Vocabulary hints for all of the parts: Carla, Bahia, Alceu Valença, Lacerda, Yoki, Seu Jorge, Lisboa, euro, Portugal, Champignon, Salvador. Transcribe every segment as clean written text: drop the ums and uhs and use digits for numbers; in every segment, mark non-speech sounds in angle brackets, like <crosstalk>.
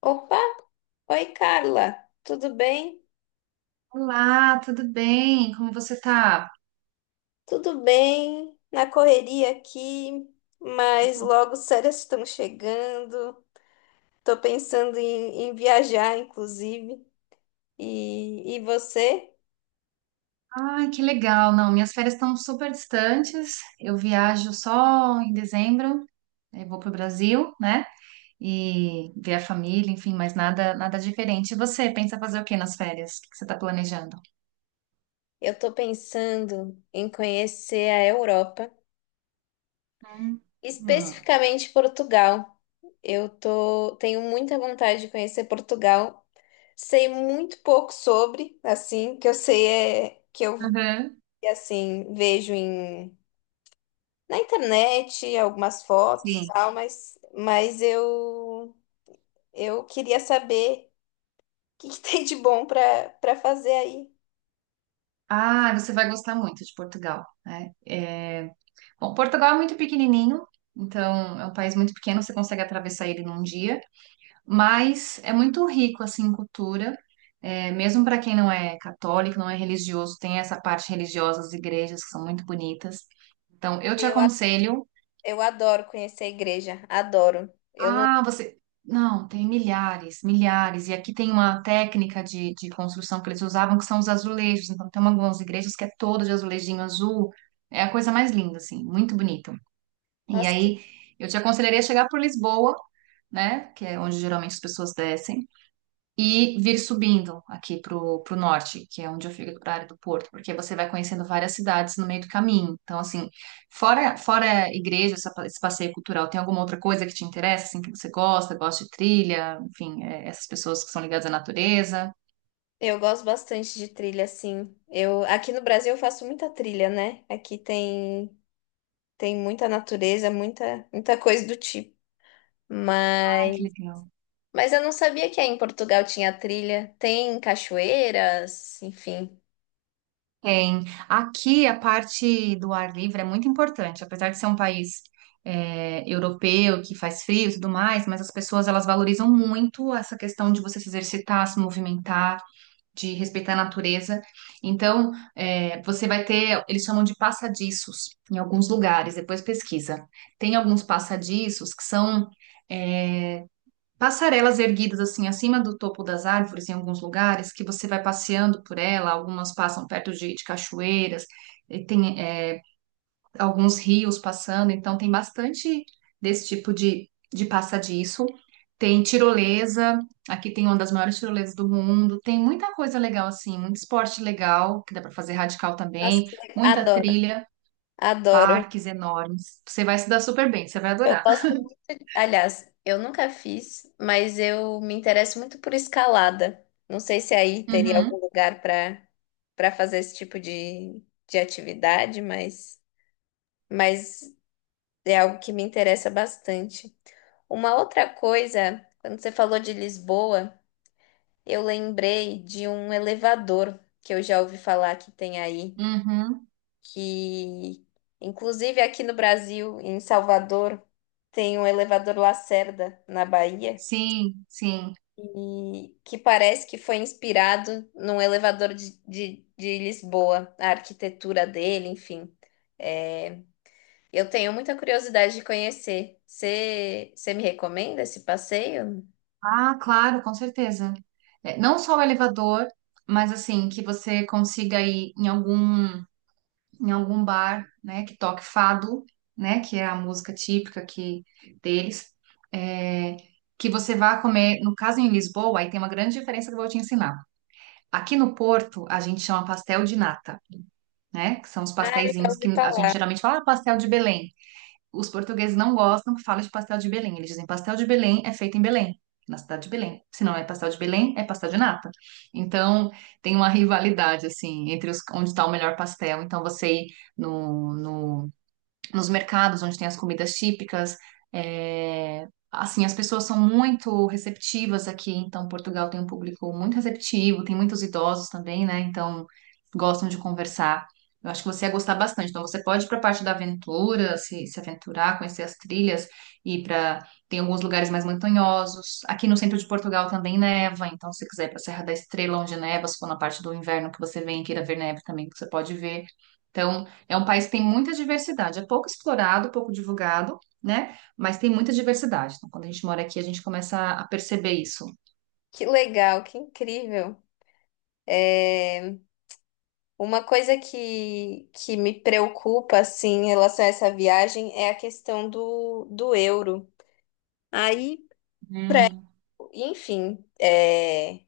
Opa! Oi, Carla. Tudo bem? Olá, tudo bem? Como você tá? Tudo bem? Na correria aqui, mas logo as férias estão chegando. Tô pensando em viajar, inclusive. E você? Ai, que legal. Não, minhas férias estão super distantes. Eu viajo só em dezembro, aí vou pro Brasil, né? E ver a família, enfim, mas nada, nada diferente. E você pensa fazer o que nas férias? O que que você tá planejando? Eu tô pensando em conhecer a Europa, Hum. Hum. especificamente Portugal. Tenho muita vontade de conhecer Portugal. Sei muito pouco sobre, assim, que eu sei é que eu Uhum. assim vejo na internet, algumas fotos, Sim. tal, mas eu queria saber o que <laughs> tem de bom para fazer aí. Ah, você vai gostar muito de Portugal, né? Bom, Portugal é muito pequenininho, então é um país muito pequeno, você consegue atravessar ele num dia, mas é muito rico assim em cultura, mesmo para quem não é católico, não é religioso, tem essa parte religiosa das igrejas que são muito bonitas. Então, eu te Eu, a- aconselho. eu adoro conhecer a igreja, adoro. Eu não, Ah, você. Não, tem milhares, milhares. E aqui tem uma técnica de construção que eles usavam, que são os azulejos. Então, tem algumas igrejas que é todo de azulejinho azul. É a coisa mais linda, assim, muito bonito. E nossa, que aí, eu te aconselharia chegar por Lisboa, né? Que é onde geralmente as pessoas descem e vir subindo aqui para o norte, que é onde eu fico, para a área do Porto, porque você vai conhecendo várias cidades no meio do caminho. Então, assim, fora a igreja, esse passeio cultural, tem alguma outra coisa que te interessa, assim, que você gosta de trilha, enfim, essas pessoas que são ligadas à natureza? Eu gosto bastante de trilha, assim. Eu aqui no Brasil eu faço muita trilha, né? Aqui tem muita natureza, muita coisa do tipo. Ai, Mas que legal. mas eu não sabia que aí em Portugal tinha trilha. Tem cachoeiras, enfim. Tem. Aqui a parte do ar livre é muito importante, apesar de ser um país europeu que faz frio e tudo mais, mas as pessoas elas valorizam muito essa questão de você se exercitar, se movimentar, de respeitar a natureza. Então, você vai ter, eles chamam de passadiços em alguns lugares, depois pesquisa. Tem alguns passadiços que são é, passarelas erguidas assim acima do topo das árvores em alguns lugares, que você vai passeando por ela, algumas passam perto de cachoeiras, e tem alguns rios passando, então tem bastante desse tipo de passadiço. Tem tirolesa, aqui tem uma das maiores tirolesas do mundo, tem muita coisa legal assim, muito esporte legal, que dá para fazer radical Nossa, também, muita adoro. trilha, Adoro. parques enormes. Você vai se dar super bem, você vai Eu adorar. gosto, aliás, eu nunca fiz, mas eu me interesso muito por escalada. Não sei se aí teria algum Uhum, lugar para fazer esse tipo de atividade, mas é algo que me interessa bastante. Uma outra coisa, quando você falou de Lisboa, eu lembrei de um elevador que eu já ouvi falar que tem aí. uhum. Que inclusive aqui no Brasil, em Salvador, tem um elevador Lacerda na Bahia, Sim, sim. e que parece que foi inspirado num elevador de Lisboa, a arquitetura dele, enfim. É, eu tenho muita curiosidade de conhecer. Você me recomenda esse passeio? Ah, claro, com certeza. É, não só o elevador, mas assim, que você consiga ir em algum bar, né, que toque fado, né, que é a música típica que deles, é, que você vá comer, no caso em Lisboa, aí tem uma grande diferença que eu vou te ensinar. Aqui no Porto, a gente chama pastel de nata, né, que são os Ah, eu já pastéisinhos ouvi que a gente falar. geralmente fala, ah, pastel de Belém. Os portugueses não gostam que fala de pastel de Belém. Eles dizem pastel de Belém é feito em Belém, na cidade de Belém. Se não é pastel de Belém, é pastel de nata. Então, tem uma rivalidade, assim, entre os, onde está o melhor pastel. Então, você ir no, no nos mercados onde tem as comidas típicas. É, assim, as pessoas são muito receptivas aqui, então Portugal tem um público muito receptivo, tem muitos idosos também, né? Então gostam de conversar. Eu acho que você ia gostar bastante. Então você pode ir para a parte da aventura, se aventurar, conhecer as trilhas e para tem alguns lugares mais montanhosos. Aqui no centro de Portugal também neva, então se quiser ir para a Serra da Estrela onde neva, se for na parte do inverno que você vem e queira ver neve também, você pode ver. Então é um país que tem muita diversidade, é pouco explorado, pouco divulgado, né? Mas tem muita diversidade. Então, quando a gente mora aqui, a gente começa a perceber isso. Que legal, que incrível. É, uma coisa que me preocupa, assim, em relação a essa viagem é a questão do, do euro. Aí, Hum. enfim, é,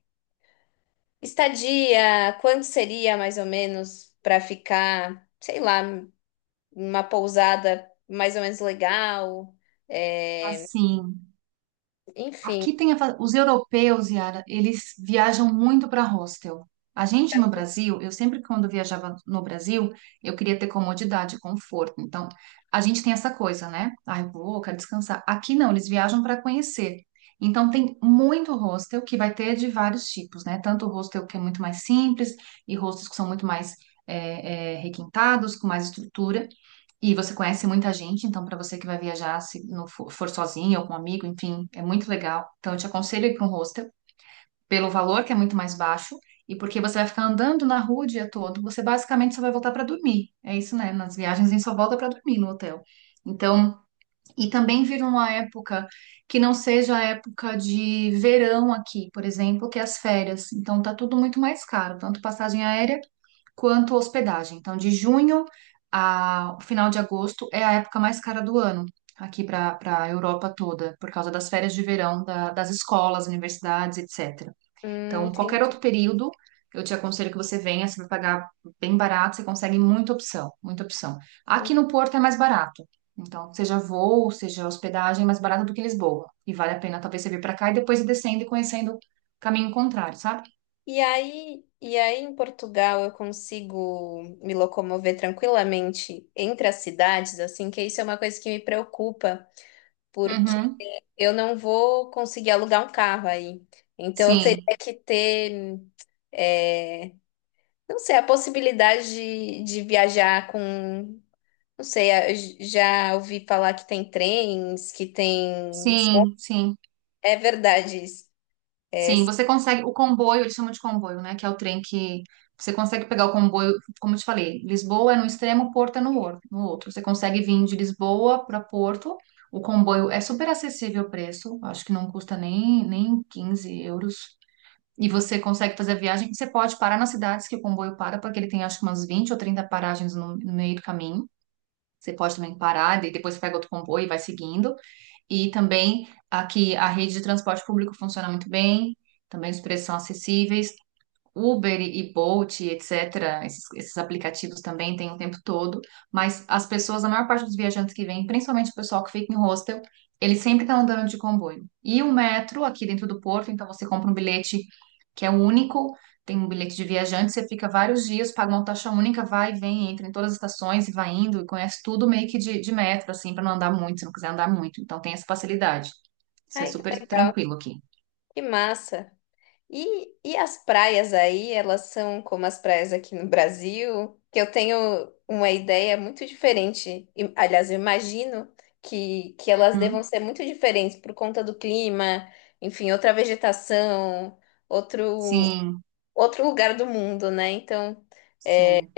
estadia, quanto seria mais ou menos para ficar, sei lá, uma pousada mais ou menos legal? É, Assim. enfim, Aqui tem a os europeus, Yara, eles viajam muito para hostel. A gente no Brasil, eu sempre quando viajava no Brasil, eu queria ter comodidade, conforto. Então, a gente tem essa coisa, né? Ah, eu quero descansar. Aqui não, eles viajam para conhecer. Então, tem muito hostel que vai ter de vários tipos, né? Tanto hostel que é muito mais simples e hostels que são muito mais requintados, com mais estrutura. E você conhece muita gente, então para você que vai viajar, se não for sozinho ou com um amigo, enfim, é muito legal. Então eu te aconselho a ir para um hostel, pelo valor que é muito mais baixo, e porque você vai ficar andando na rua o dia todo, você basicamente só vai voltar para dormir. É isso, né? Nas viagens a gente só volta para dormir no hotel. Então, e também vir numa época que não seja a época de verão aqui, por exemplo, que é as férias. Então tá tudo muito mais caro, tanto passagem aérea quanto hospedagem. Então, de junho a o final de agosto é a época mais cara do ano aqui para a Europa toda, por causa das férias de verão das escolas, universidades, etc. Então, qualquer entendi. outro período, eu te aconselho que você venha, você vai pagar bem barato, você consegue muita opção, muita opção. Aqui no Porto é mais barato. Então, seja voo, seja hospedagem, é mais barato do que Lisboa. E vale a pena talvez você vir para cá e depois ir descendo e conhecendo o caminho contrário, sabe? E aí em Portugal eu consigo me locomover tranquilamente entre as cidades, assim, que isso é uma coisa que me preocupa, porque Uhum. eu não vou conseguir alugar um carro aí. Então eu Sim, teria que ter, é, não sei, a possibilidade de viajar com, não sei, já ouvi falar que tem trens, que tem. sim, sim. É verdade isso. Sim, você consegue o comboio, eles chamam de comboio, né? Que é o trem que você consegue pegar o comboio, como eu te falei, Lisboa é no extremo, Porto é no outro. Você consegue vir de Lisboa para Porto. O comboio é super acessível o preço, acho que não custa nem 15 euros. E você consegue fazer a viagem. Você pode parar nas cidades que o comboio para, porque ele tem acho que umas 20 ou 30 paragens no meio do caminho. Você pode também parar, e depois pega outro comboio e vai seguindo. E também aqui a rede de transporte público funciona muito bem, também os preços são acessíveis. Uber e Bolt, etc., esses aplicativos também têm o tempo todo, mas as pessoas, a maior parte dos viajantes que vêm, principalmente o pessoal que fica em hostel, ele sempre está andando de comboio. E o metro aqui dentro do Porto, então você compra um bilhete que é único, tem um bilhete de viajante, você fica vários dias, paga uma taxa única, vai e vem, entra em todas as estações e vai indo, e conhece tudo meio que de metro, assim, para não andar muito, se não quiser andar muito. Então tem essa facilidade. Isso é Ai, que super legal, tranquilo aqui. que massa. E as praias aí, elas são como as praias aqui no Brasil, que eu tenho uma ideia muito diferente. E, aliás, eu imagino que elas devam Uhum. ser muito diferentes por conta do clima, enfim, outra vegetação, outro, Sim, outro lugar do mundo, né? Então, sim.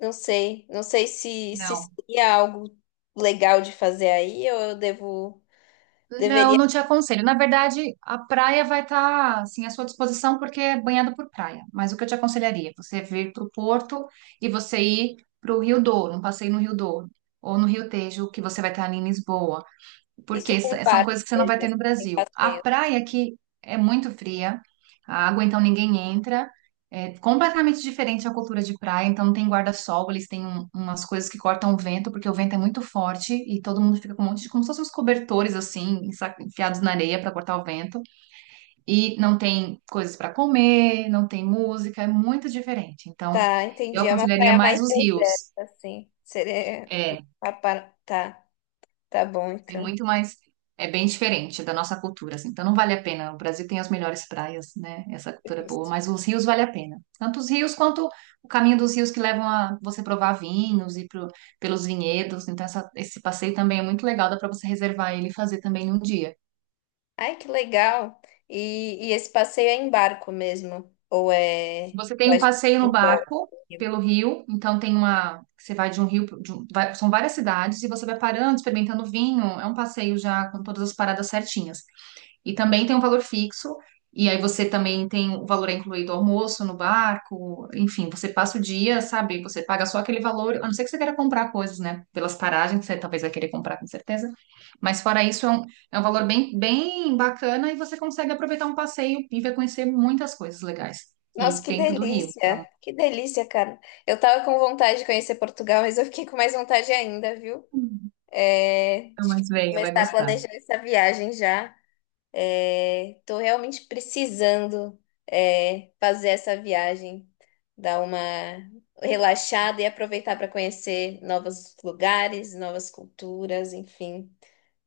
não sei, não sei se Não. seria algo legal de fazer aí ou eu devo, Não, deveria não te aconselho. Na verdade, a praia vai estar assim à sua disposição porque é banhada por praia. Mas o que eu te aconselharia é você vir para o Porto e você ir para o Rio Douro, um passeio no Rio Douro ou no Rio Tejo, que você vai estar ali em Lisboa porque isso com o são barco coisas que você não vai mesmo, ter assim, no sem Brasil. A passeio. praia aqui é muito fria, a água então ninguém entra, é completamente diferente a cultura de praia, então não tem guarda-sol, eles têm umas coisas que cortam o vento, porque o vento é muito forte e todo mundo fica com um monte de, como se fossem uns cobertores assim, enfiados na areia para cortar o vento, e não tem coisas para comer, não tem música, é muito diferente. Então, Tá, eu entendi. É uma aconselharia praia mais mais os rios. deserta, assim. Seria. É, Tá, tá bom, É então. muito mais. É bem diferente da nossa cultura, assim. Então não vale a pena. O Brasil tem as melhores praias, né? Essa cultura é boa, Perfeito. mas os rios vale a pena. Tanto os rios quanto o caminho dos rios que levam a você provar vinhos e pelos vinhedos. Então esse passeio também é muito legal, dá para você reservar ele e fazer também num dia. Ai, que legal. E esse passeio é em barco mesmo? Ou é. Você tem Ou a um gente passeio no embarca? barco pelo rio, então tem uma. Você vai de um rio, pro- de um- vai- São várias cidades e você vai parando, experimentando vinho. É um passeio já com todas as paradas certinhas. E também tem um valor fixo, e aí você também tem o valor é incluído almoço no barco, enfim, você passa o dia, sabe? Você paga só aquele valor, a não ser que você queira comprar coisas, né? Pelas paragens, você talvez vai querer comprar com certeza. Mas fora isso, é um valor bem, bem bacana e você consegue aproveitar um passeio e vai conhecer muitas coisas legais. Nossa, E que dentro do Rio, delícia! então. Que delícia, cara. Eu tava com vontade de conhecer Portugal, mas eu fiquei com mais vontade ainda, viu? É... Então, Acho que mas vou venha, vai começar a gostar. Tá planejar essa viagem já. Estou realmente precisando é, fazer essa viagem, dar uma relaxada e aproveitar para conhecer novos lugares, novas culturas, enfim.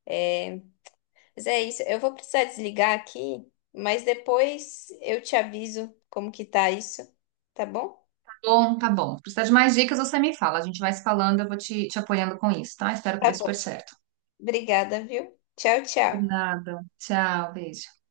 É, mas é isso. Eu vou precisar desligar aqui, mas depois eu te aviso como que tá isso, tá bom? Bom, tá bom. Se precisar de mais dicas, você me fala. A gente vai se falando, eu vou te apoiando com isso, tá? Espero que Tá dê super bom. certo. Obrigada, viu? Tchau, Por tchau. nada. Tchau, beijo.